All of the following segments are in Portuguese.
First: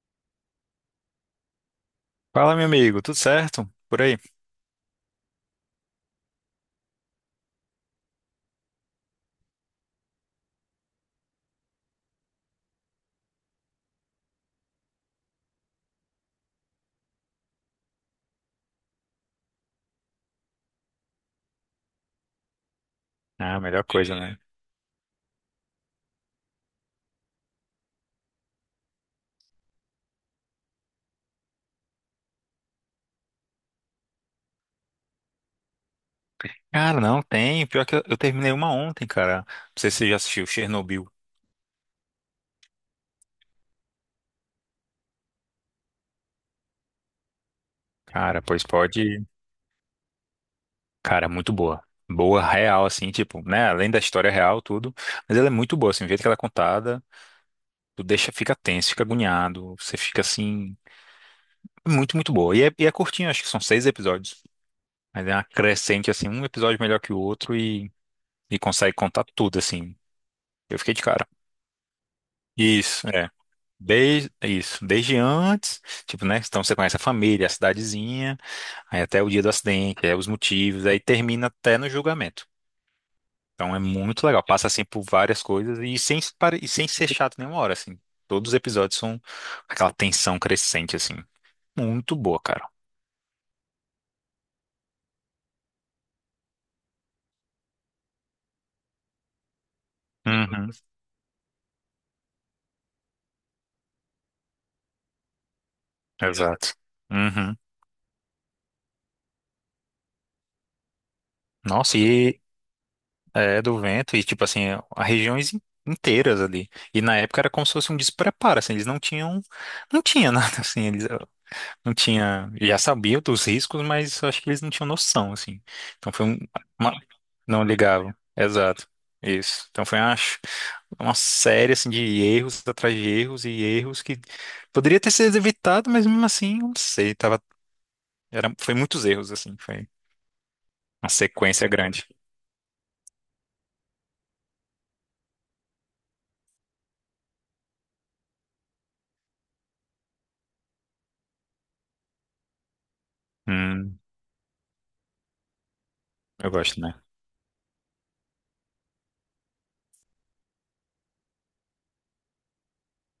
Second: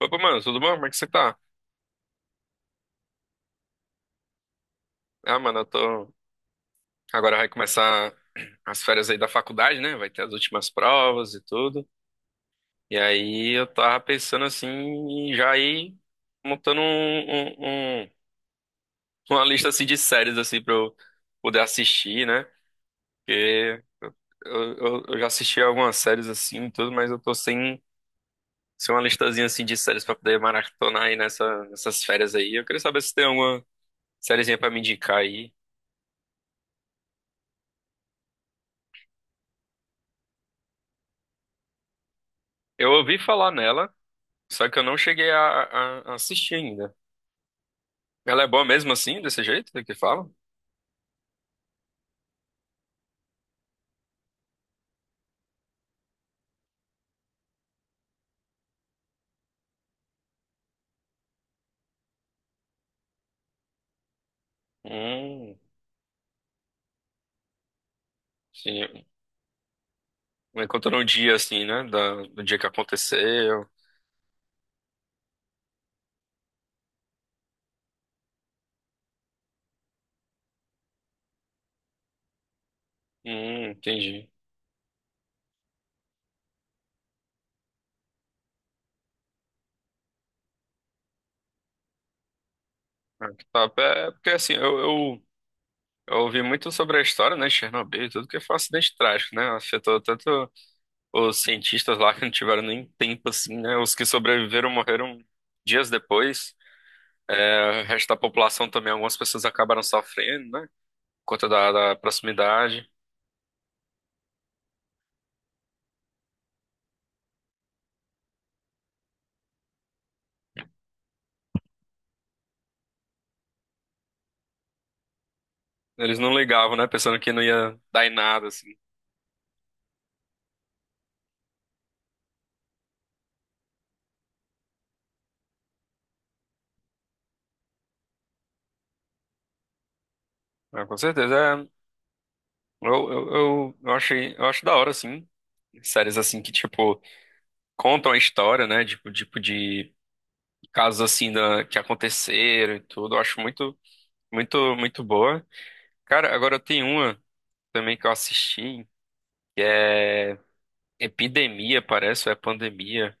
Opa, mano, tudo bom? Como é que você tá? Fala, meu amigo, tudo certo? Por aí? Ah, mano, eu tô. Agora vai começar as férias aí da faculdade, né? Vai ter as últimas provas e tudo. E aí eu tava pensando assim, em já ir montando uma lista assim de séries assim pra eu poder assistir, né? Ah, Porque melhor coisa, né? Eu já assisti algumas séries assim e tudo, mas eu tô sem uma listazinha assim de séries pra poder maratonar aí nessas férias aí. Eu queria saber se tem alguma sériezinha pra me indicar aí. Cara, não tem. Pior que eu terminei uma ontem, cara. Não sei se você já assistiu Chernobyl. Eu ouvi falar nela. Só que eu não cheguei a assistir ainda. Cara, Ela é pois boa mesmo assim, pode. desse jeito que fala? Cara, muito boa. Boa, real, assim, tipo, né? Além da história real, tudo. Mas ela é muito boa, assim, o jeito que ela é contada. Tu deixa, fica tenso, fica agoniado. Você fica, assim, muito, muito boa. E é curtinho, acho que são 6 episódios. Mas é uma Hum, crescente, assim, um episódio melhor que o outro e consegue sim. contar tudo, assim. Vai Eu fiquei contando de o cara. dia assim, né? Do dia que Isso, é. aconteceu. Desde, isso, desde antes, tipo, né? Então você conhece a família, a cidadezinha, aí até o dia do acidente, aí os motivos, aí termina até no julgamento. Então é muito Entendi. legal, passa assim por várias coisas e sem ser chato nenhuma hora, assim. Todos os episódios são aquela tensão crescente, assim. Muito boa, cara. Ah, que top. É, é porque assim, eu ouvi muito sobre a história, né, de Chernobyl, e tudo que foi um acidente trágico, né? Afetou tanto Uhum, os cientistas lá que não tiveram nem tempo, assim, né? Os que sobreviveram morreram dias depois. exato. Uhum. É, o resto da população também, algumas pessoas acabaram sofrendo, né? Por conta da Nossa, e proximidade. é do vento, e tipo assim, a regiões inteiras ali. E na época era como se fosse um despreparo, assim, eles não tinham. Não tinha nada assim. Eles, não tinha, já sabia dos riscos, mas eu acho que eles não tinham noção, assim. Então Eles foi não um, ligavam, né? uma- Pensando que não não ia dar ligavam. em nada, assim. Exato. Isso. Então foi uma série assim de erros atrás de erros e erros que poderia ter sido evitado, mas mesmo assim, eu não sei, tava era foi muitos erros assim, foi Ah, com uma certeza. sequência É, grande. Eu acho da hora, assim. Séries assim que, tipo, contam a história, né? Tipo, tipo de casos assim que aconteceram e tudo. Eu acho muito, Hum, muito, muito boa. Cara, eu agora gosto, tem né? uma também que eu assisti. Epidemia, parece, ou é pandemia?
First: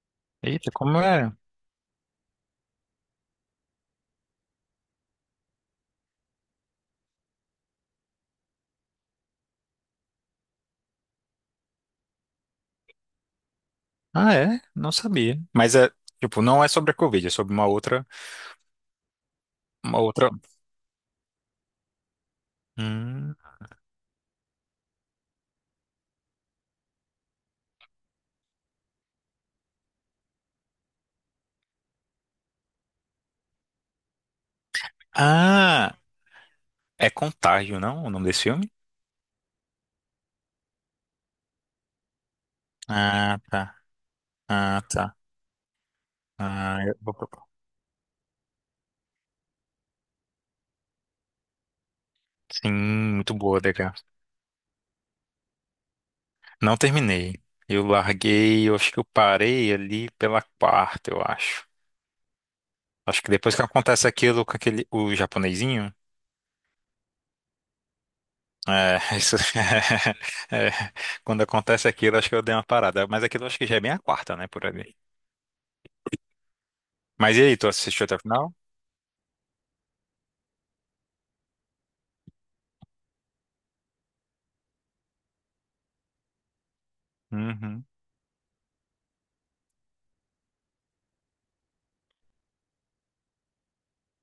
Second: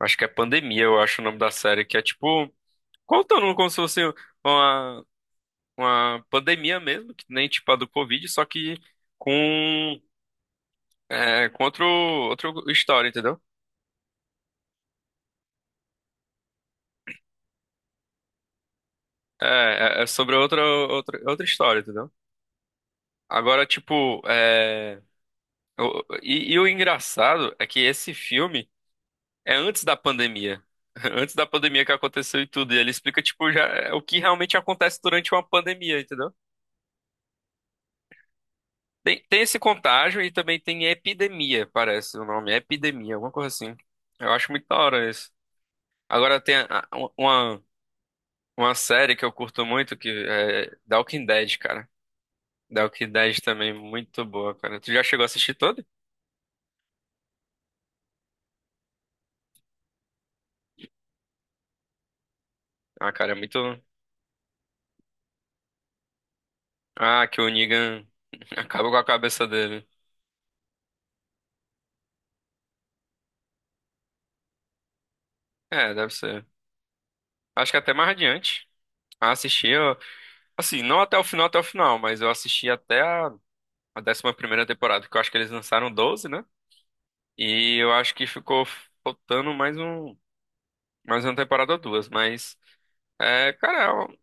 Acho que é Eita, pandemia, como eu acho o é? nome da série, que é tipo, contando como se fosse uma, uma pandemia mesmo, que nem tipo a do Covid, só que com é outra história, entendeu? Ah, é? Não sabia. Mas é, tipo, não é sobre a Covid, é sobre uma outra, É, uma é outra. sobre outra história, entendeu? Hum. Agora, tipo, é, o engraçado é que esse filme é antes da pandemia. Antes da pandemia que aconteceu e tudo. E ele explica, tipo, já é o que realmente acontece durante uma Ah, pandemia, entendeu? é Contágio, não? O nome desse filme? Tem esse contágio e também tem epidemia, parece o nome. Epidemia, alguma Ah, coisa assim. tá. Eu acho muito da Ah, hora tá. isso. Agora tem Ah, uma série que eu curto muito, que é The Walking Dead, cara. sim, Dark muito Knight boa, também, DK. muito boa, cara. Tu já chegou a assistir todo? Não terminei. Eu larguei, eu acho que eu parei ali pela quarta, eu acho. Ah, Acho que cara, é depois muito. que acontece aquilo com aquele, o japonesinho, Ah, que o Negan acaba com é, a isso, cabeça dele. é, quando acontece aquilo, acho que eu dei uma parada. Mas aquilo acho que já é bem a quarta, né, por ali. É, deve ser. Mas e aí, tu Acho que até assistiu mais até o final? adiante. Ah, assisti, eu... assim, não até o final, até o final, mas eu assisti até a 11ª temporada, que eu acho que eles lançaram 12, né? E Uhum. eu acho que ficou faltando mais uma temporada ou duas, mas, é, cara, é uma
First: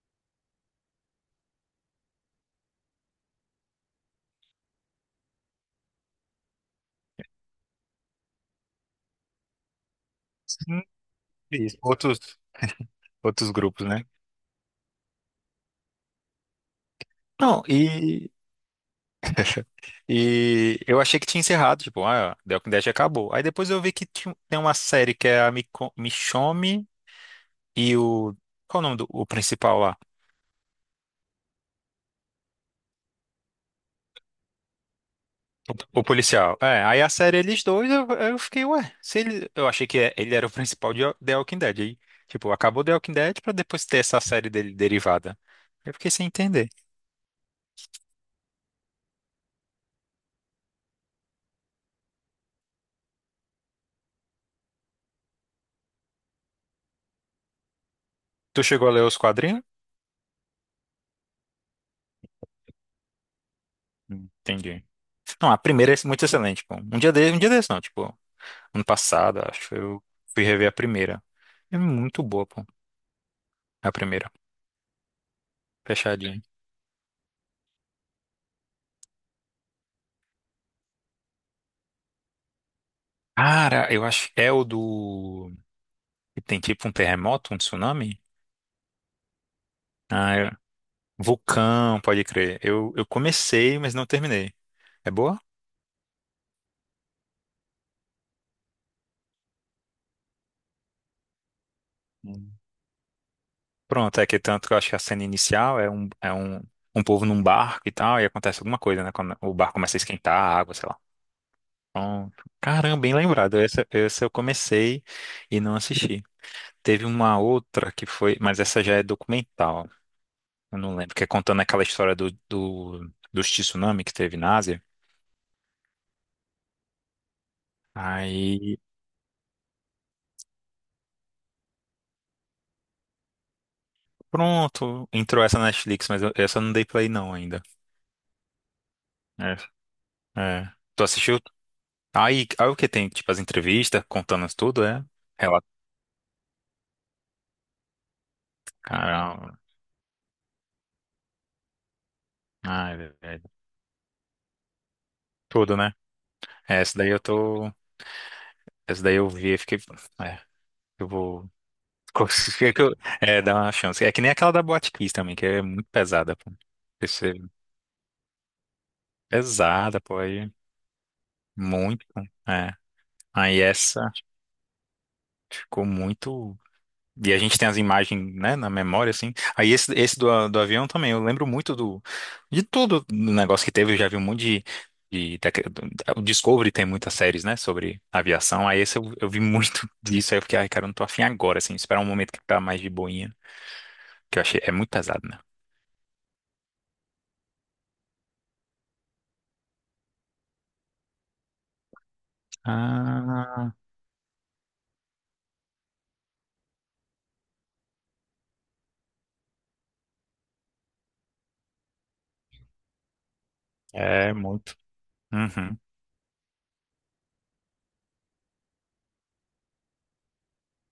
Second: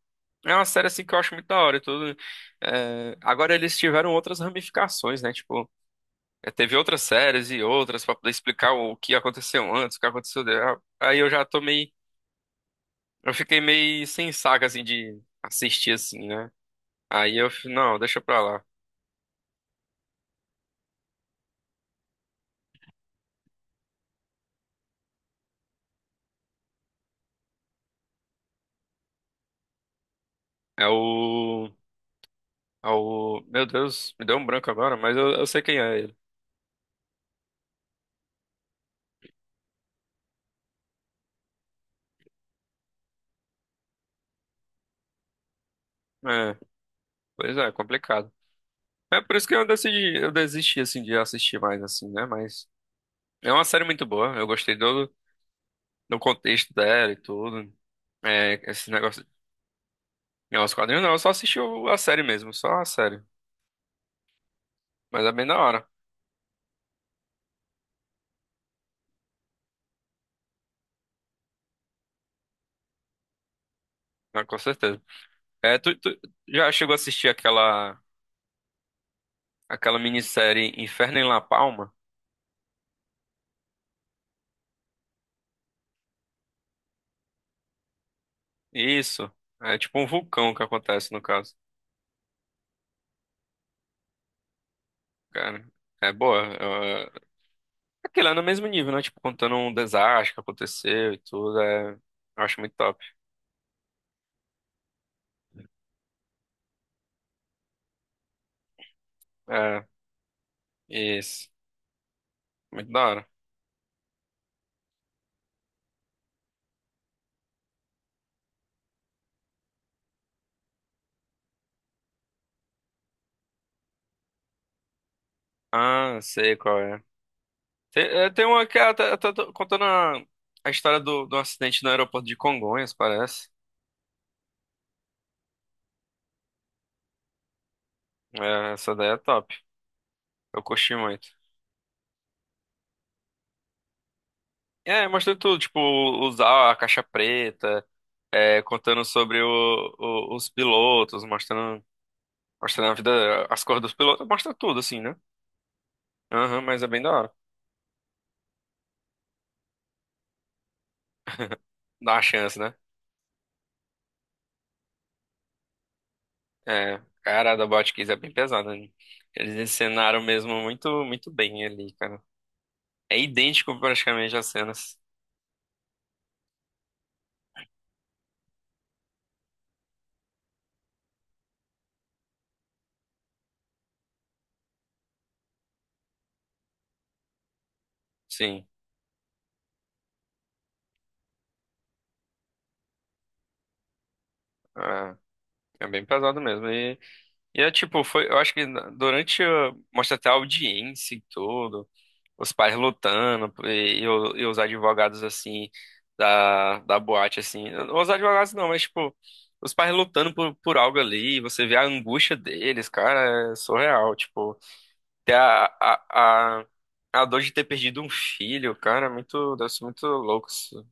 é uma série, assim, que eu acho muito da hora e tudo. É, agora eles tiveram outras ramificações, né? Tipo, é, teve outras séries e outras pra poder explicar o que aconteceu antes, o que aconteceu. Sim, Aí eu já isso. tomei. Outros, Eu outros fiquei grupos, né? meio sem saco, assim, de assistir, assim, né? Aí Não, não, deixa e pra lá. E eu achei que tinha encerrado, tipo, ah, The Walking Dead acabou. Aí depois eu vi que tem uma série que é a Michonne e o. Qual o nome do o principal lá? É o. É o. Meu Deus, me deu um branco agora, mas eu sei quem é O ele. policial. É, aí a série eles dois, eu fiquei, ué, se ele, eu achei que ele era o principal de The Walking Dead. Aí, tipo, acabou The Walking Dead pra depois ter essa série dele derivada. Eu fiquei sem É, entender. pois é, complicado. É por isso que eu decidi. Eu desisti, assim, de assistir mais, assim, né? Mas. É uma série muito boa. Eu gostei do contexto dela e tudo. É, Tu chegou esse a ler os negócio. quadrinhos? Não, os quadrinhos não, eu só assisti a série mesmo, só a série. Entendi. Mas é bem Não, da a hora, primeira é muito excelente, pô. Um dia desse não, tipo, ano passado, acho, que eu fui rever a primeira. É muito boa, pô. A primeira. né, com certeza. É, tu Fechadinha. já chegou a assistir aquela minissérie Inferno em La Palma? Cara, eu acho. É o do, que tem tipo um terremoto, um tsunami? Isso. É tipo um Ah, é. vulcão que acontece, no caso. Vulcão, pode crer. Eu comecei, mas não terminei. É boa? Cara, é boa. Aquilo é no mesmo nível, né? Tipo, contando um desastre que aconteceu e tudo. É, eu Hum. acho muito top. Pronto, é que tanto que eu acho que a cena inicial um povo num barco e tal, e acontece alguma coisa, né? Quando o barco É, começa a esquentar a água, sei lá. isso. Pronto. Muito Caramba, da bem hora. lembrado. Essa eu comecei e não assisti. Teve uma outra que foi, mas essa já é documental. Eu não lembro, que é contando aquela história dos tsunami que teve na Ásia. Ah, sei qual é. Tem, é, tem uma que Aí, é, tá contando a história do acidente no aeroporto de Congonhas, parece. pronto, entrou essa na Netflix, mas essa eu não dei play não ainda. É, essa daí é top. É. Eu É. curti Tu muito. assistiu? Aí o que tem? Tipo, as entrevistas contando isso tudo, é? É, mostrando tudo, Relato. tipo, usar a caixa preta, é, contando sobre Caramba. Os pilotos, mostrando, mostrando a Ai, vida, velho. as cores dos pilotos, mostra tudo, assim, né? Tudo, né? Aham, É, mas é essa bem da daí eu hora. tô. Essa daí eu vi e fiquei. É, eu vou. Dá uma chance, Consegui né? que É, dá uma chance. É que nem aquela da Boate Kiss também, que é muito pesada, pô. É, cara, a da Botkiss é bem pesada, né? Eles Pesada, pô, encenaram aí mesmo muito, muito bem ali, muito, cara. é. É Aí idêntico essa praticamente às cenas. ficou muito. E a gente tem as imagens, né, na memória, assim. Aí esse, do avião também, eu lembro muito do, de tudo do negócio que teve, eu já vi um monte de o Discovery tem muitas séries, né, sobre Sim, aviação. Aí esse eu vi muito disso, aí eu fiquei, ai, cara, eu não tô afim agora, assim, esperar um momento que tá mais de boinha, que eu achei, é muito pesado, né? é, é bem pesado mesmo. É tipo, foi, eu acho que durante, mostra até a audiência e tudo. Os pais lutando Ah, e os advogados assim da boate assim, os advogados não, mas tipo, os pais lutando por algo ali, você vê a angústia deles, cara, é surreal, é tipo, muito. ter Uhum. A dor de ter perdido um filho, cara, é muito, deve ser muito louco isso,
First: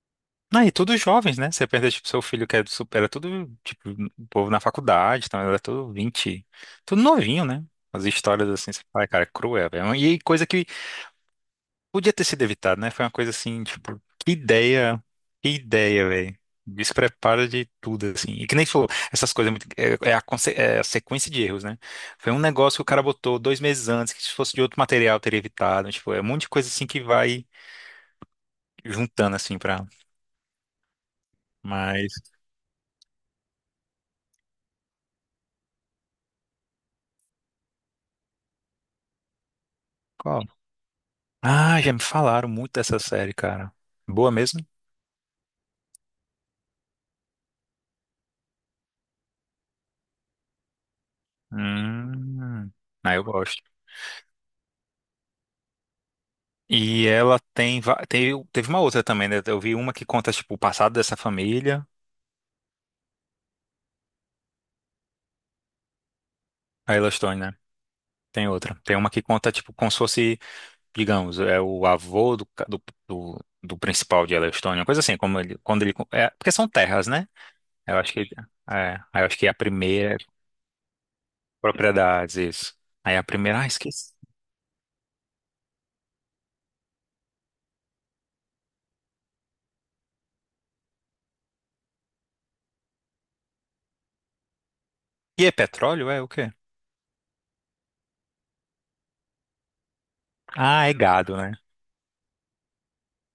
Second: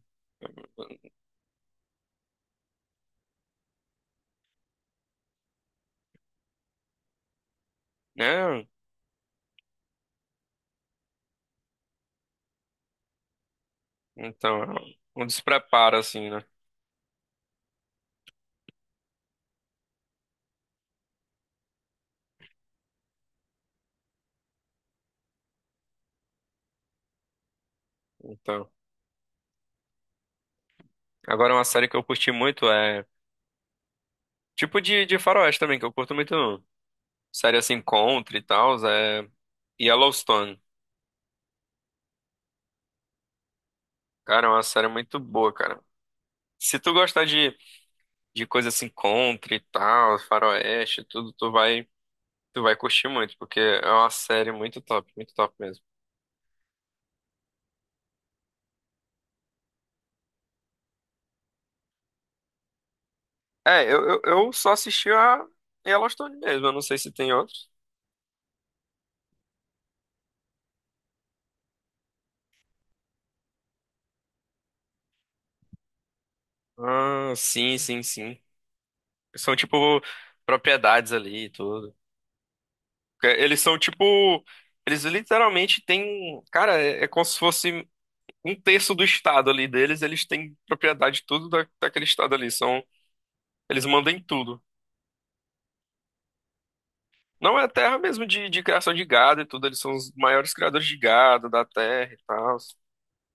Não, e todos jovens, né? Você pensa, tipo, seu filho que é super, era tudo, tipo, o povo na faculdade, então era tudo 20 tudo novinho, né? As histórias né? assim, você fala, cara, é cruel, velho. E coisa que podia ter sido evitada, né? Foi uma coisa assim, tipo, Então, é um que despreparo ideia, assim, velho. né? Despreparo de tudo, assim. E que nem falou, essas coisas, é é a sequência de erros, né? Foi um negócio que o cara botou 2 meses antes, que se fosse de outro material teria evitado, tipo, é um monte de coisa assim que vai Então, juntando, assim, pra. agora uma série que eu Mas. curti muito é tipo de faroeste também, que eu curto muito série assim, Contra e tal, é Yellowstone. Ah, já me falaram muito dessa série, cara. Boa Cara, é uma mesmo? série muito boa, cara. Se tu gostar de coisa assim, country e tal, faroeste, e tudo, tu Hum, vai curtir ah, eu muito, porque gosto. é uma série muito top mesmo. E ela tem, teve uma outra também, né? Eu vi uma que conta, tipo, o passado dessa família. É, eu só assisti a Yellowstone mesmo, eu não A sei se tem Yellowstone, né? outros. Tem outra. Tem uma que conta, tipo, como se fosse, digamos, é o avô do, ca- do, do, do principal de Yellowstone, uma coisa assim, como ele, quando ele, é, porque são terras, né? Ah, sim, Eu sim, acho que, sim. é, aí eu acho que a São tipo primeira, é propriedades ali e tudo. propriedades, isso. Aí a Eles primeira, ah, são esqueci. tipo. Eles literalmente têm. Cara, é, é como se fosse um terço do estado ali deles, eles têm propriedade de tudo daquele estado ali. São, eles mandam em tudo. E é petróleo? É o quê? Não é terra mesmo de criação de gado e tudo, eles são os maiores criadores Ah, é de gado, gado né? da terra e tal.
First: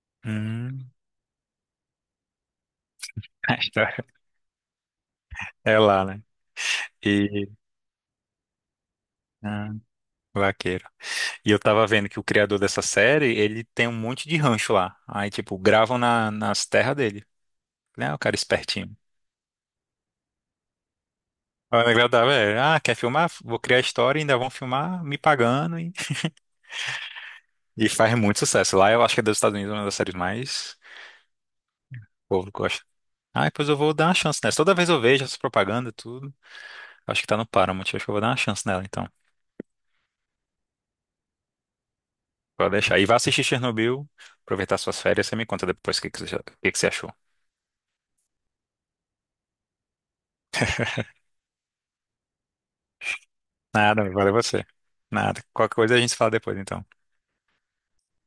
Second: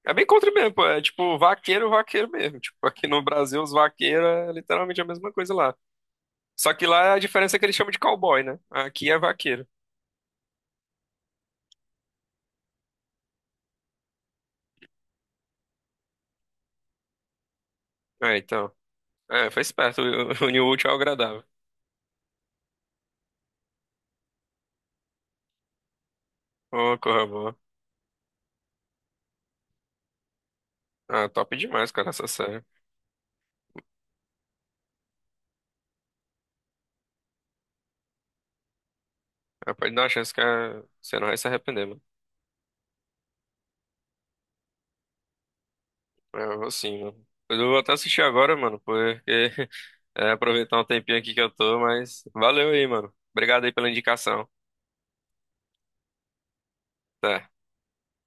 É bem contra mesmo, pô. Hum. É tipo vaqueiro, vaqueiro mesmo. Tipo, aqui no A Brasil, os história vaqueiros é literalmente a mesma coisa lá. é lá, né? Só que lá é a E diferença é que eles chamam de cowboy, né? Aqui é vaqueiro. ah, vaqueiro. E eu tava vendo que o criador dessa série, ele tem um monte de rancho lá. Aí, tipo, gravam nas terras dele. Né? O cara É, é então. espertinho. É, foi esperto. Uniu o útil ao agradável. Aí o negócio da velho, ah, quer filmar? Vou criar a história e ainda vão filmar me pagando. E, Ô, corra boa. e faz muito sucesso. Lá eu acho que é dos Estados Unidos uma das séries mais. Ah, top demais, cara, essa O povo série. gosta. Ah, depois eu vou dar uma chance nessa. Toda vez eu vejo essa propaganda, tudo. Acho que tá no Paramount. Acho que eu vou dar uma chance nela, então. É, pode dar uma chance que é, você não vai se arrepender, mano. Pode deixar. E vá assistir Chernobyl, aproveitar suas férias. Você me conta depois É, o eu vou que que você sim, achou. mano. Eu vou até assistir agora, mano, porque é, aproveitar um tempinho aqui que eu tô, mas valeu aí, mano. Obrigado aí pela Nada, valeu indicação. você. Nada. Qualquer coisa a gente fala depois, então. Até.